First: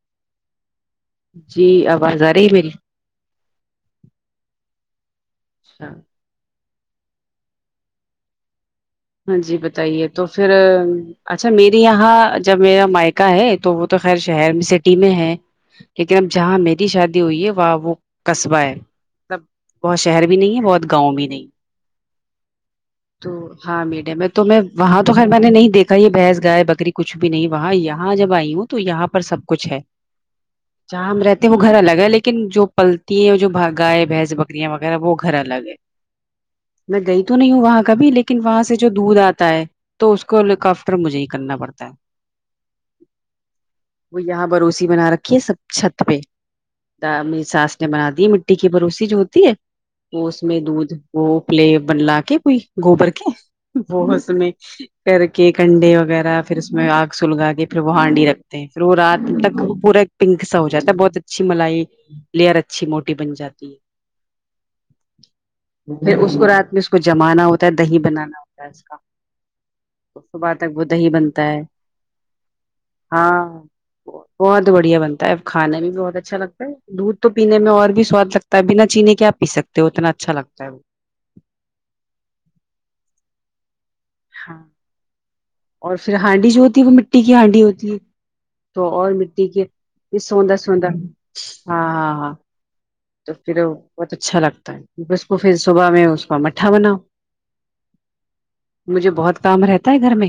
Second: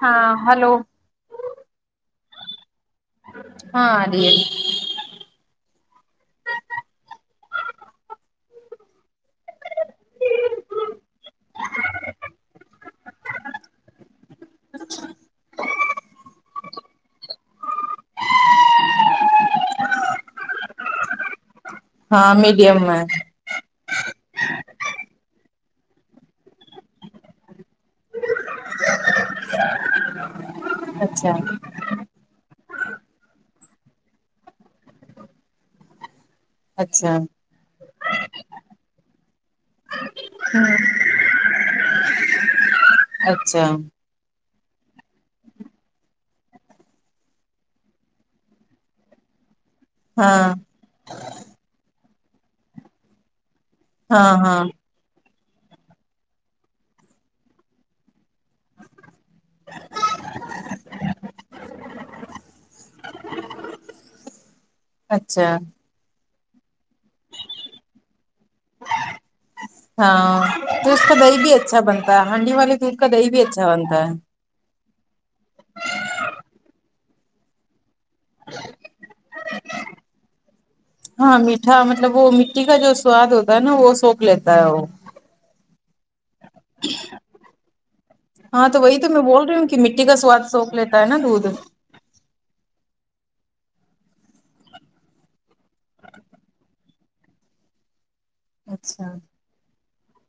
ہاں ہلو جی آواز آ رہی میری ہاں ا [inaudible] اچھا ہاں جی بتائیے تو پھر اچھا میری یہاں جب میرا مائقہ ہے تو وہ تو خیر شہر سٹی میں ہے لیکن اب جہاں میری شادی ہوئی ہے وہاں وہ قصبہ ہے ملب بہت شہر بھی نہیں ہے بہت گاؤں بھی نہیں ہاں میڈیم میں [inaudible] تو ہاں میڈیم ہے تو میں وہاں تو خیر میں نے نہیں دیکھا یہ بھیحنس گائے بکری کچھ بھی نہیں وہاں یہاں جب آئی ہوں تو یہاں پر سب کچھ ہے ج [unintelligible] [inaudible] ج ہم رہتے ہو گھر الگ ہے لیکن جو پلتی ہیں جو بھاگا ہے بھینس بکریاں وغیرہ وہ گھر الگ ہے میں اچھا گئی تو نہیں ہوں وہاں کا بھی لیکن وہاں سے جو دودھ آتا ہے تو اس ہیل کاپٹر مجھے ہی کرنا پڑتا ہے اچھا وہ یہاں بروسی بنا رکھی ہے سب چھت پہ ی ساس نے بنا دی مٹی کی بوسی جو ہوتی ہے وہ اس ہاں میں دودھ وہ پلے بنلا کے کوئی گوبر کے بت س ہاں میں ہاں کر کے کنڈے وغیرہ پھر اس میں آگ سلگا کے پھر وہ ہانڈی رکھتے ہیں پھر وہ رات تک پورا پنک سا ہو جاتا ہے بہت اچھی ملائی لیئر اچھی موٹی بن جاتی ہے اچھا پھر اس کو رات میں اس کو جمانا ہوتا ہے دہی بنانا ہوتا ہے اس کا ہاں صبح تک وہ تو اس کا دہی بنتا بھی ہے اچھا بنتا ہے ہانڈی والے دودھ کا دہی بھی ہاں اچھا بنتا ہے بہت بڑھیا بنتا ہےب کھانا بھی بہت اچھا لگتا ہے دودھ تو پینے میں اور بھی سواد لگتا ہے بنا چینے کے کیا پی سکتے ہو اتنا اچھا لگتا ہے وہ ہاں میٹھا مطلب وہ مٹی کا جو سواد ہوتا ہے نا وہ سوپ لیتا ہاں ہے وہ اور پھر ہانڈی جو ہوتی ہے وہ مٹی کی ہانڈی ہوتی ہے ہاں تو وہی اور میں بول مٹی رہی کے ہوں کہ مٹی کا یہ سواد سوندہ سوک سوندہ لیتا ہے نا دودھ ہاں ہاں ہاں تو پھر بہت اچھا لگتا ہے اس کو پھر صبح میں اس کا مٹھا بناؤ اچھا مجھے بہت کام رہتا ہے گھر میں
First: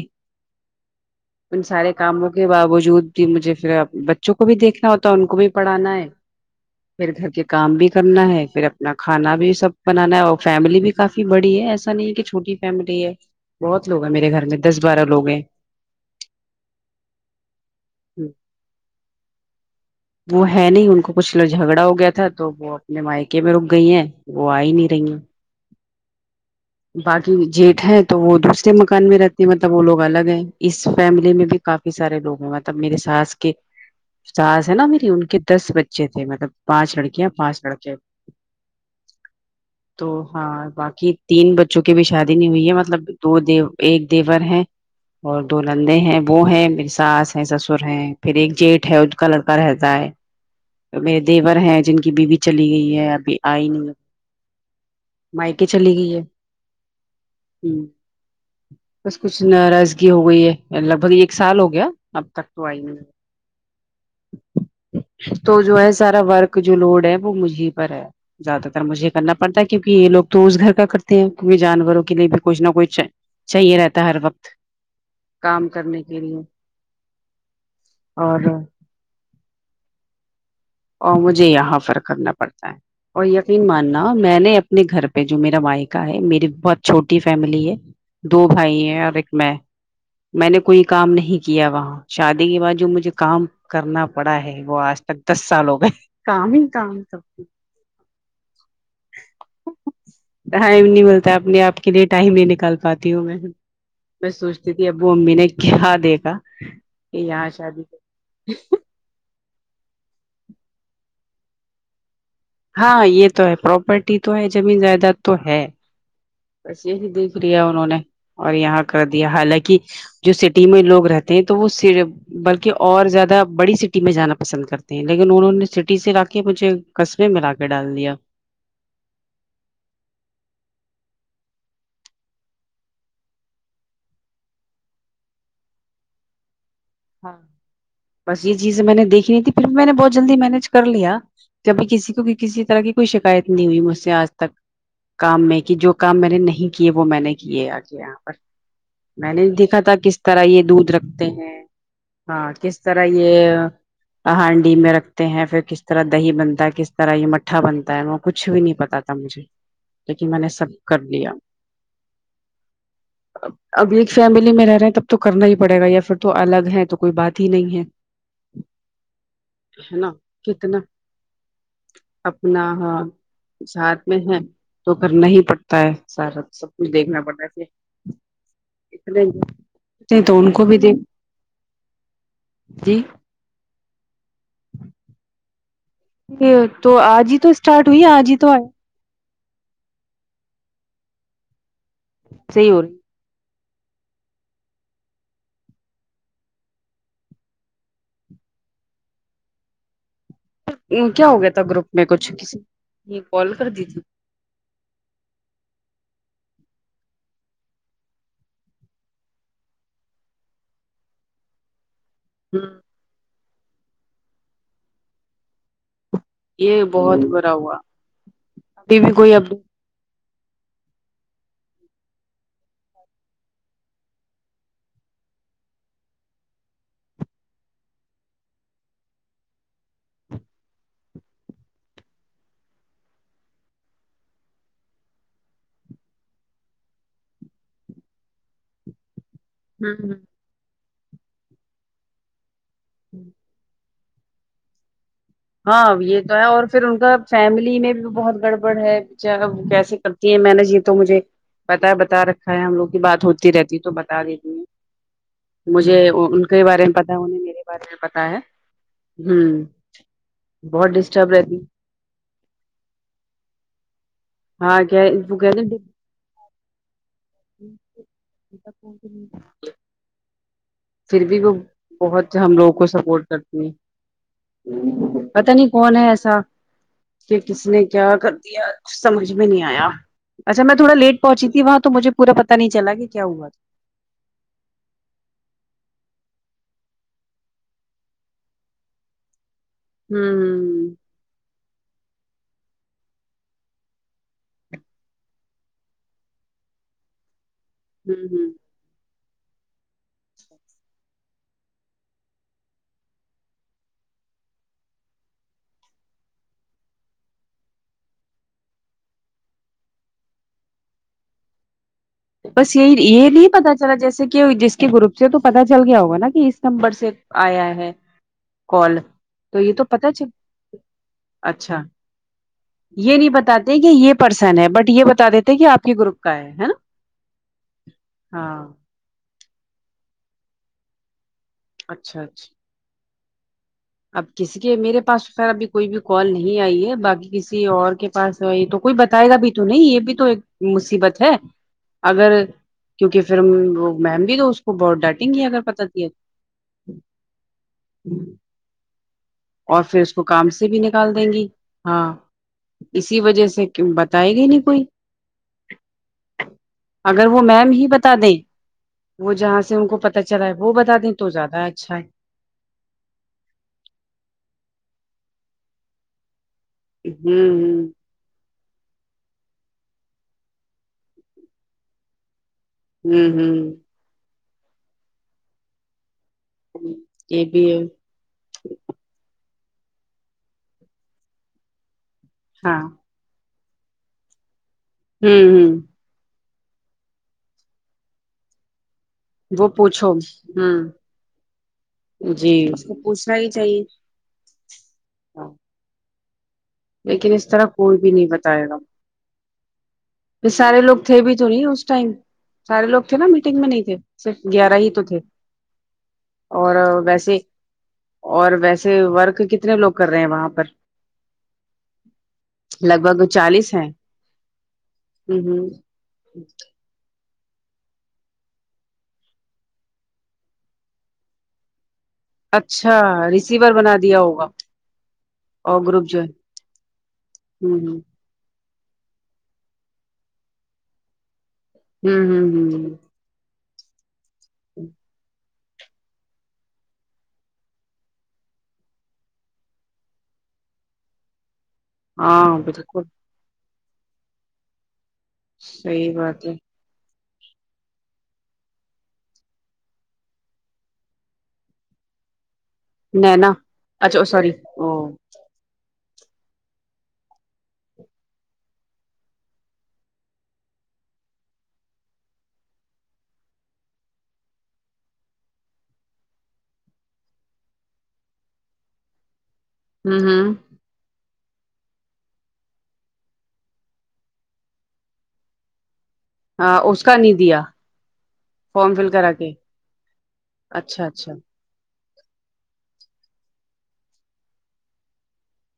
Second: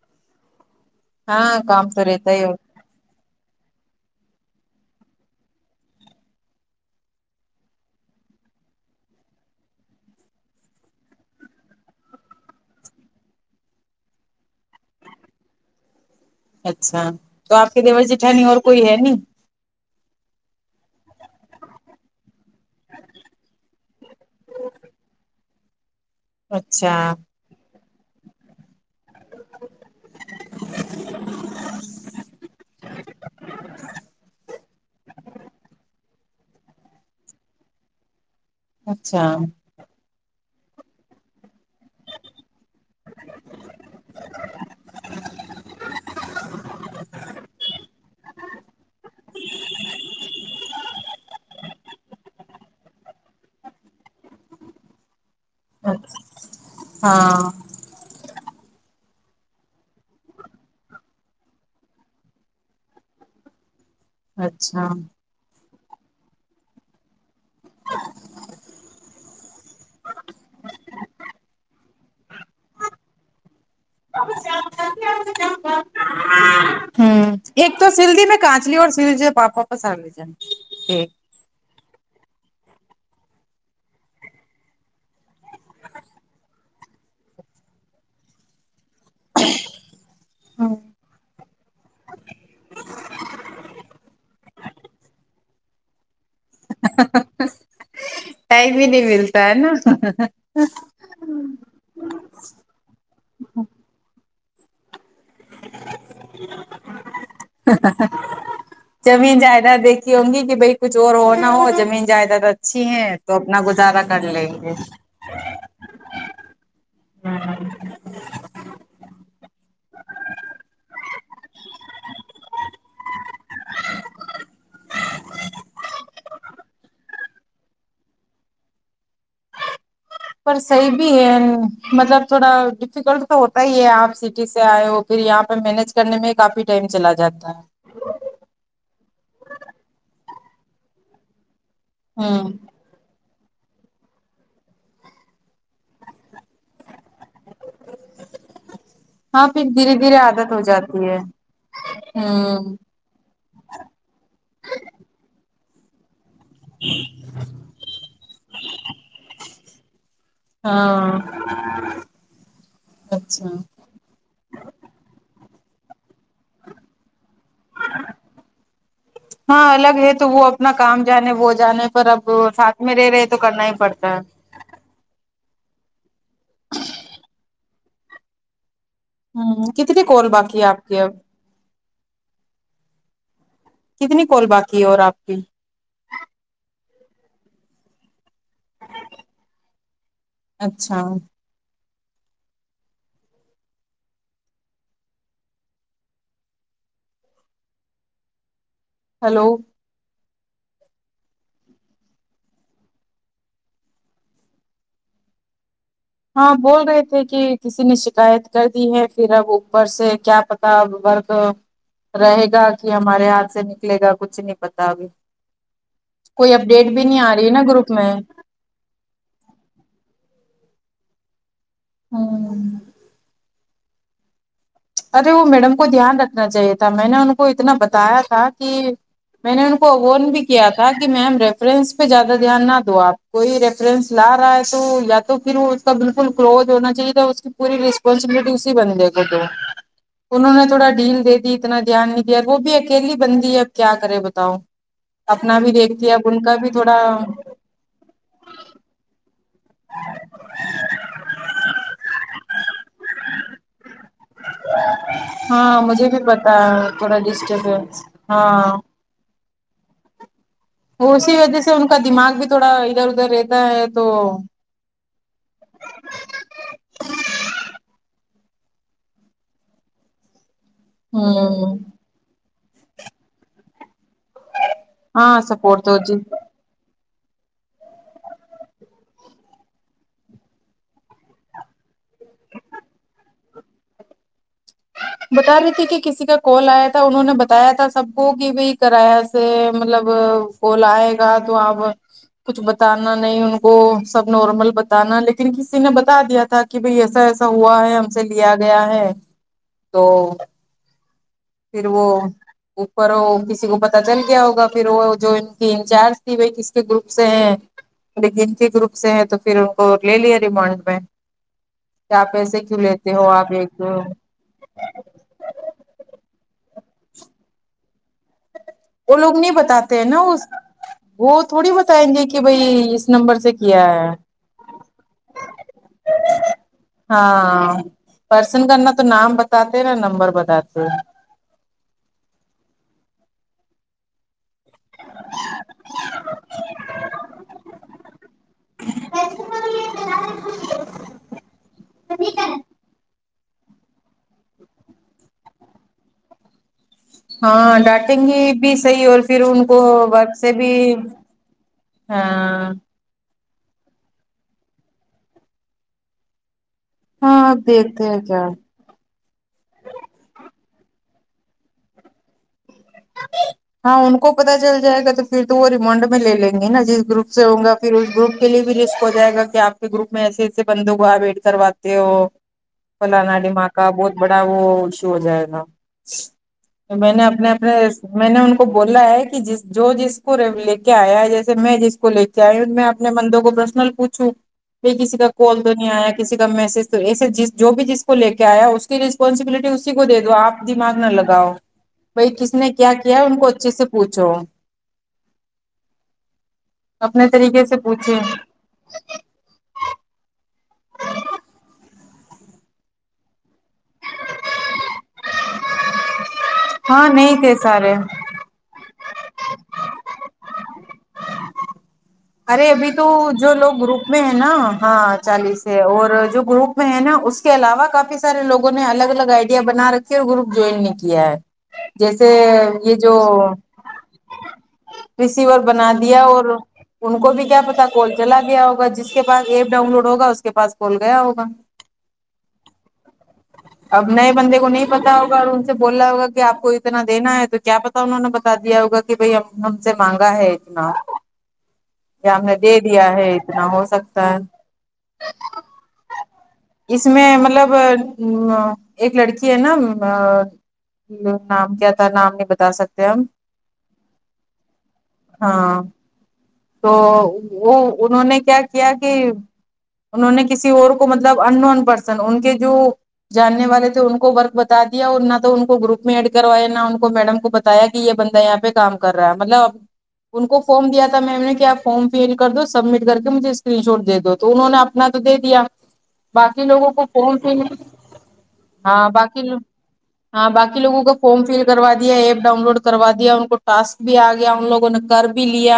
ہاں ان کام سارے تو کاموں رہتا ہی کے ہو۔ باوجود کہ مجھے پھر بچوں کو بھی دیکھنا ہوتا ان کو بھی پڑھانا ہے پھر گھر کے کام بھی کرنا ہے پھر اپنا کھانا بھی سب بنانا ہے اور فیملی بھی کافی بڑی ہے ایسا نہیں ہے کہ چھوٹی فیملی ہے بہت لوگ ہیں میرے گھر میں دس بارہ لوگ ہیں اچھا تو آپ کے دیور جٹھانی اور کوئی ہے ن وہ ہے نہیں ان کو کچھ لوگ جھگڑا ہو گیا تھا تو وہ اپنے مائکے میں رک گئی ہیں وہ آ ہی نہیں رہی ہیں اچھا باقی جیٹ ہے تو وہ دوسرے مکان میں رہتے ہیں مطلب وہ لوگ الگ ہیں اس فیملی میں بھی کافی سارے لوگ ہیں مطلب میرے ساس ساس ہے نا میری ان کے دس بچے تھے مطلب پانچ لڑکیاں پانچ سڑکے اچھا تو ہاں باقی تین ب چک بھی شادی نہیں ہوئی ہے مطلب دو دی ایک دیور ہے اور دو لندے ہیں وہ ہے میری ساس ہے سسر ہیں پھر ایک جیٹ ہے کلر کا رہتا ہے تو میر دیور ہیں بی بھی چلی گئی ہے ابھی آئی نہیں ہے مائکے چلی گئی ہے ہاں ہ بس کچھ ناراضگی ہو گئی ہے لگ بھگ ایک سال ہو گیا اب تک تو آئی نہیں [inaudible] اچھا تو جو ہے سارا ورک جو لوڈ ہے وہ مجھیں پر ہے زیادہ تر مجھے کرنا پڑتا ہے کیونکہ یہ لوگ تو اس گھر کا کرتے ہیں کیکہ جانوروں کے لیے بھی کچھ نہ کچھ ہے چاہیے رہتا ہر وقت کام کرنے کے لیے ایک تو سلدی میں کانچلی اور سل جو پاپاپ سرجن اور مجھے یہاں فرق کرنا پڑتا ہے اور یقین ماننا میں نے اپنے گھر پہ جو میرا وائکہ ہے میری بہت چھوٹی فیملی ہے دو بھائی ہیں اور ایک میں میں نے کوئی کام نہیں کیا وہاں شادی کے بعد جو مجھے کام کرنا پڑا ہے وہ آج تک دس سالو گئے کام ہی کام سب ٹائم ہی نہیں ملتا ہے نا ٹائم نہیں ملتا آ اپنے آپ کو لیے ٹائم نکال پاتی ہوں میں میں سوچتی تھی ابو امی نے کیا دیکھا کہ یہاں شادی زمین جائیداد دیکھی ہوںگی کہ بھائی کچھ اور ہو نہ ہو زمین جائیداد اچھی ہاں یہ تو ہے اپنا گزارا پراپرٹی کر تو لیں ہے گے زمین جائیداد تو ہے بس یہ ہی دیکھ لیا انہوں نے اور یہاں کر دیا حالانکہ جو سٹی میں لوگ رہتے ہیں تو وہ صرف بلکہ اور زیادہ بڑی سٹی میں جانا پسند کرتے ہیں لیکن انہوں نے سٹی سے لا کے مجھے پھر ملا کے ڈال دیا پر صحیح بھی ہے مطلب تھوڑا ڈیفیکلٹ تو ہوتا ہی ہے آپ سٹی سے آئے ہو پھر یہاں پہ مینج کرنے میں کافی ٹائم چلا ہاں جاتا ہے بس یہ چیز میں نے دیکھینی تھی پھر بھی میں نے بہت جلدی مینج کر لیا کہبھی کسی کو ہوں کسی طرح کی کوئی شکایت نہیں ہوئی مجھ سے آج تک کام میں کہ جو کام میں نے نہیں کیے وہ میں نے کیے آگے یہاں پر میں ہاں نے پھر دیکھا تھا دھیرے دھیرے کس طرح عادت ہو یہ دودھ جاتی ہے رکھتے ہیں ہاں ہوں کس طرح یہ ہانڈی میں رکھتے ہیں پھر کس طرح دہی بنتا ہے کس طرح یہ مٹھا بنتا ہے وہ کچھ بھی نہیں پتا تھا مجھے کہ میں نے سب کر لیا ہاں اچھا اب ایک فیملی میں رہے ہیں تب تو کرنا ہی پڑے گا یا پھر تو الگ ہے تو کوئی بات ہی نہیں ہے ہاں الگ ہے نا تو وہ اپنا کتنا کام جانے وہ جانے پر اب اپنا ساتھ میں ہاں رہ رہے تو کرنا ہی پڑتا ساتھ ہے تو کرنا ہی پڑتا ہے سارا سب کچھ دیکھنا پڑتا ہے ہوں کتنی کہ کال تو ان باقی ہے کو بھی آپ کی اب جی کتنی کول باقی ہے اور آپ کی تو آج ہی تو اسٹارٹ ہوئی آج ہی تو آئے اچھا صیور ہلو کیا ہو گیا تھا گروپ میں کچھ کسی کال کر دی تھی ہاں بول رہے تھے کہ کسی نے شکایت کر دی ہے پھر اب اوپر سے کیا بر رہے گا ہوں کہ ہمارے ہاتھ سے نکلے گا کچھ نہیں پتا ابھی کوئی یہ اپڈیٹ بھی نہیں آ رہی ہے نا گروپ میں ٹی بھی کوئی اپ ہاں ارے وہ میڈم کو دھیان رکھنا چاہیے تھا میں نے ان کو اتنا بتایا تھا کہ میں نے ان کو اوون بھی کیا تھا کہ میم ریفرنس پہ زیادہ دھیان نہ دو آپ کوئی ریفرنس لا رہا ہے تو یا تو پھر اس کا بالکل کلوز ہونا چاہیے تھا پوری ریسپانسبٹی اسی بن جائے گا تو ہاں انہوں نے تھوڑا ڈیل دے دی اتنا دھیان نہیں دیا وہ بھی اکیلی بندی ہے اب کیا کرے بتاؤ اپنا بھی ہاں دیکھتی یہ اب تو ان ہے کا اور بھی پھر ان تھوڑا کا فیملی میں بھی بہت گڑبڑ ہے اچا ا کیسے کرتی ہیں میں نے یہ تو مجھے بتا بتا رکھا ہے ہم لوگ کی بات ہوتی رہتی ہے تو ب ہاں مجھے بھی ان پتا کے ہی بارے میں پتا ہے تھوڑا انہیں میرے بارے میں ڈسٹربینس پتا ہے ہاں ہوں اسی وجہ سے ان کا دماغ بھی تھوڑا ادھر ادھر رہتا ہے تو ہاں گ وہ کہ ات پ پھر بھی وہ ہوں بہت ہم لوگوں کو سپورٹ کرتی ہیں ہاں پتا نہیں سپورٹ کون تو ہے جی ایسا کہ کسی نے کیا کر دیا کچ سمجھ میں نہیں آیا اچھا میں تھوڑ لیٹ پہنچی تھی وہاں تو مجھے پور پہ نہیں چلا کہ کیا ہوا بتا رہی تھی کہ کسی کا کال آیا تھا انہوں نے بتایا تھا سب کو کہ بھ کرایہ سے مطلب تھا کول ہوں آئے گا تو آپ کچھ بتانا نہیں ان کو سب نارمل بتانا لیکن کسی نے بتا دیا تھا کہ بھائی ایسا ایسا ہوا ہے ہم سے ہوں ہوں لیا گیا ہے تو پھر وہ اوپر کسی کو پتا چل کیا ہوگا پھر وہ جو ان کی انچارج تھی وہ کس کے گروپ سے ہیں گنتی گروپ سے ہے تو پھر ان کو لے لیا ریمانڈ میں آپ ایسے بس کیوں یہی لیتے یہ ہو نہیں آپ پتا چلا ایک جیسے کہ جس کے گروپ سے تو پتا چل گیا ہوگا نا کہ اس نمبر سے آیا ہے کال وہ لوگ نہیں تو یہ تو بتاتے پت ہیں نا چل اس وہ تھوڑی اچھا بتائیں گے کہ بھائی اس یہ نہیں نمبر سے بتاتے کیا کہ ہے یہ پرسن ہے بٹ یہ بتا دیتے کہ آپ گروپ کا ہے نا ہاں پرسن ہاں کرنا تو نام بتاتے نا نمبر بتاتے اچھا اچھا اب کسی کے میرے پاس خیر ابھی کوئی بھی کال نہیں آئی ہے باقی کسی اور کے پاس یہ تو کوئی بتائے گا بھی تو نہیں یہ بھی تو ایک مصیبت ہے اگر کیونکہ پھر وہ میم بھی تو اس کو بہت ڈٹیں گی اگر پتا ت ہاں ڈانٹیں گی بھی صحیح اور پھر ان کو اور پھر اس وقت کام سے بھی نکال دیں گی ہاں اسی وجہ سے بتائے گی نہیں کوئی اگر وہ ہاں میم ہی دیکھتے بتا ہیں دے کیا وہ جہاں سے ان کو پتا چلا ہے وہ بتا دیں تو زیادہ اچھا ہے ہاں ان کو پتا چل جائے گا تو پھر تو وہ ریمنڈ میں لے لیں گے نا جس گروپ سے ہوگا ہوں پھر اس گروپ کے لیے بھی رسک ہو جائے گا کہ آپ کے گروپ میں ایسے ایسے بندوں کو آ ویٹ کرواتے ہو ہ فلانا ہوں دما کا ہ بہت بڑا وہ اشو ہو جائے گا تو میں نے یہ اپنے بھی ہے اپنے میں نے ان کو بولا ہے کہ ج جو جس کو لے کے آیا ہے جیسے میں جس کو لے کے آئی انپ ہاں اپنے مندوں کو پرشنل پوچھوں ب کسی کا ہوں کال تو ہوں نہیں آیا کسی کا میسج تو ایسے جس جو بھی جس کو لے کے آیا اس کی لسٹ اسپسبلٹی وہ اسی کو پوچھو دے دو آپ دماغ ہوں نہ لگاؤ بائی جی کس نے اس کو کیا ان کو اچھے سے پوچھ چ [unintelligible] ہ اپنے لیکن اس طرح طریقے سے کوئی بھی پوچھے نہیں بتائے گا سارے لوگ تھے بھی تو نہیں اس ٹائم سارے لوگ تھے نا میٹنگ میں نہیں تھے صرف گیارہ ہی تو تھے اور ہاں ویسے نہیں تھے سارے اور ویسے ورک کتنے لوگ کر رہے ہیں وہاں پر ارے ابھی لگ تو بھگ جو لوگ چالیس ہیں گروپ میں ہے نا ہاں ہ ہ چالیس ہے اور جو گروپ میں ہے نا اس کے علاوہ کافی سارے لوگوں نے الگ الگ آئیڈیا بنا رکھھی اور گروپ جوائن بھی کیا ہے جیسے اچھا یہ جو ریسیور بنا دیا ہوگا رسیور اور بنا گروپ دیا جو ہے اور ان کو بھی کیا ہ پتا ہ ہوں کال چلا گیا ہوگا جس کے پاس ایپ ڈاؤن لوڈ ہوگا اس کے پاس کال گیا ہوگا ہمم اب نئے بندے کو نہیں پتا ہوگا اور بولا ہوگا کہ آپ کو اتنا دینا ہے تو کیا پتا انہوں نے بتا دیا ہوگا کہ بھائی ہم سے مانگا ہے اتنا ہم نے ہاں دے بالکل دیا ہے اتنا ہو سکتا ہے صحیح بات ہے اس میں مطلب ایک لڑکی ہے نا ا نام کیا تھا نام نہیں بتا سکتا نہیں ن اچھا سور او ہاں تو وہ انہوں نے کیا کیا کہ انہوں نے کسی اور کو مطلب ان نون پرسن ان کے جو جاننے والے تھے ان کو ورک بتا دیا اور نہ تو ان کو گروپ میں ایڈ کروایا نہ ان کو میڈم کو بتا بتایا کہ یہ بندہ یہاں پہ کام کر رہا ہے مطلب ا ہوں ان ہوں کو فارم دیا تھا میم نے کیا فارم فل کر دو سبمٹ کر کے مجھے اسکرین شاٹ دے دو تو انہوں نے اپنا تو دے دیا ہاں باقی لوگوں اس کو کا نہیں پہنچ ہی دیا میں فارم ہاں فل کرا کے باقیو ہاں باقی لوگوں اچھا کا اچھا فارم فل کروا دیا ایپ ڈاؤن لوڈ کروا دیا ان کو ٹسک بھی آ گیا ان لوگوں نے کر بھی لیا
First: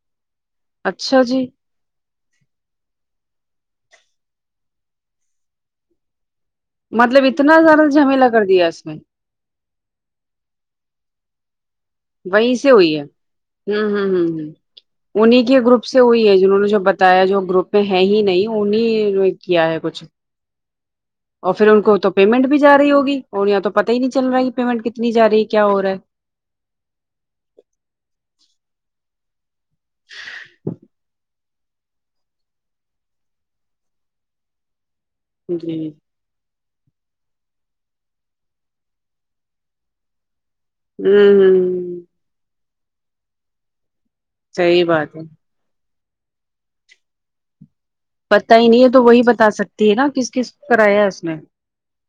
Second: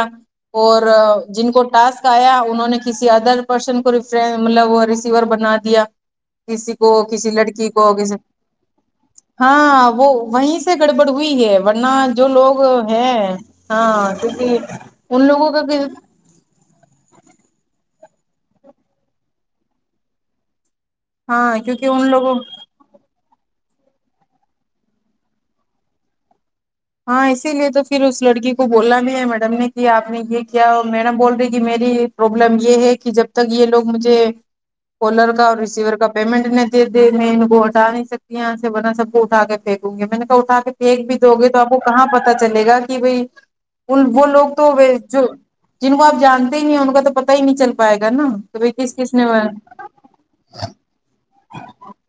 اور اچھا جی جن کو ٹاسک یا انہوں نے کسی ادر پرسن کو رف مطلب وہ ریسیور بنا دیا کسی کو مطلب کسی اتنا لڑکی کو زیادہ کسی جھمیلا کر دیا اس میں ہاں وہ وہیں سے گڑبڑ ہوئی ہے ورنہ جو وہیں لوگ سے ہوئی ہے ہاں کیونکہ ان انیں لوگوں کے کا گروپ سے کوئی ہے جنہوں نے جو بتایا ہے جو گروپ میں ہے ہی نہیں انہیں کیا ہے کچھ اور ہاں پھر ان کیونکہ کو تو لوگوں پیمنٹ بھی جا رہی ہوگی اور یہاں تو پتہ ہی نہیں چل رہا ہے پیمنٹ کتنی جا رہی ہے کیا ہو رہا ہے ہاں اسی لیے تو پھر اس لڑکی کو بولنا بھی ہے میڈم نے کہ آپ نے یہ کیا میڈم بول رہی کہ میری پربلم یہ ہے کہ جب تک یہ لوگ مجھے کالر کا اور جی ریسیور کا پیمنٹ دے د میں ان کو ہٹا نہیں سکتی ہیں یہاں سےورناہ سب کو اٹا کے پھینکوں گی میں نے کہ اٹھا کے ایک بھی دو ہوں گے تو آپ کو ہ کہاں پت چلے گا کہ بھائی ان وہ لوگ تو صحیح بات ہے جو جن کو آپ جانتے ہی نہیں ہیں ان کا تو پتا ہی نہیں چلتا پتا ہی نہیں ہے تو وہی بتا سکتی ہے نا کس کس کرایا ہے اس نے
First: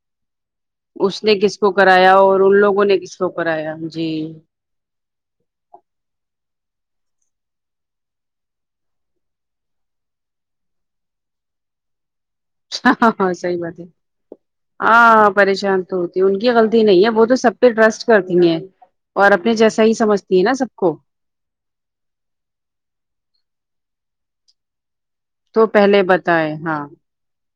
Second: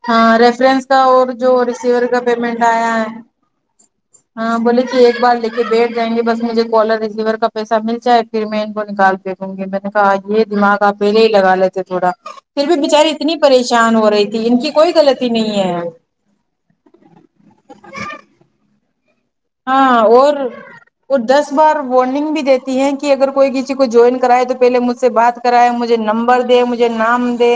ہاں ریفرنس کا اس اور نے کس جو کو ریسیور کرایا کا اور ان پیمنٹ لوگوں آیا نے ہے کس کو کرایا جی ہاں بولے ایک بار لے کے بیٹھ جائیں گے بس مجھے کالر ریسیور کا پیسہ مل جائے پھر میں ان کو نکال کے ہ گے میں نے کہا یہ دماغ آپ پہلے ہی لگا لیتے تھوڑا پھر بھی ہاں بچاریے ہاں اتنی صحیح پریش پ بات ہے شان ہو رہی تھی ان کی کوئی غلط ہاں نہیں ہے پریشان تو ہوتی ان کی غلطی نہیں ہے وہ تو سب پہ ٹرسٹ کرتی ہیں اور اپنے جیسا ہی ہاں سمجھتی ہیں نا سب کو اور دس بار وارننگ بھی دیتی ہے کہ اگر کوئی کسی کو جوائن کرائے تو پہلے مجھ سے بات تو کرائے مجھے پہلے نمبر بتائے دے ہاں مجھے نام دے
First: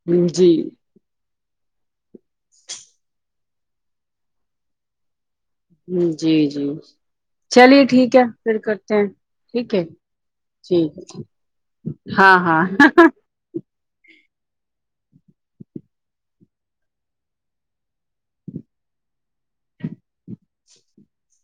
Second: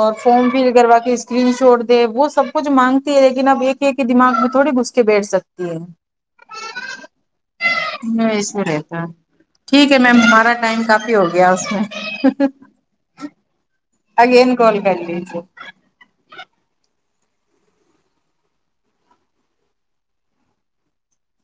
اور فارم جی فل کروا کے اسکرین شوٹ دے وہ سب کچھ مانگتی ہے لیکن اب ایک ایک دماغ میں تھوڑی گھسکے بیٹھ سکتی ہے جی جی چلیے ٹھیک ہے اس پھر میں کرتے رہتا ہیں ہے ٹھیک ہے میم ہمارا ٹائم ٹھیک کافی ہو گیا اس ہے میں ہاں ہاں آگےن گول گس [inaudible]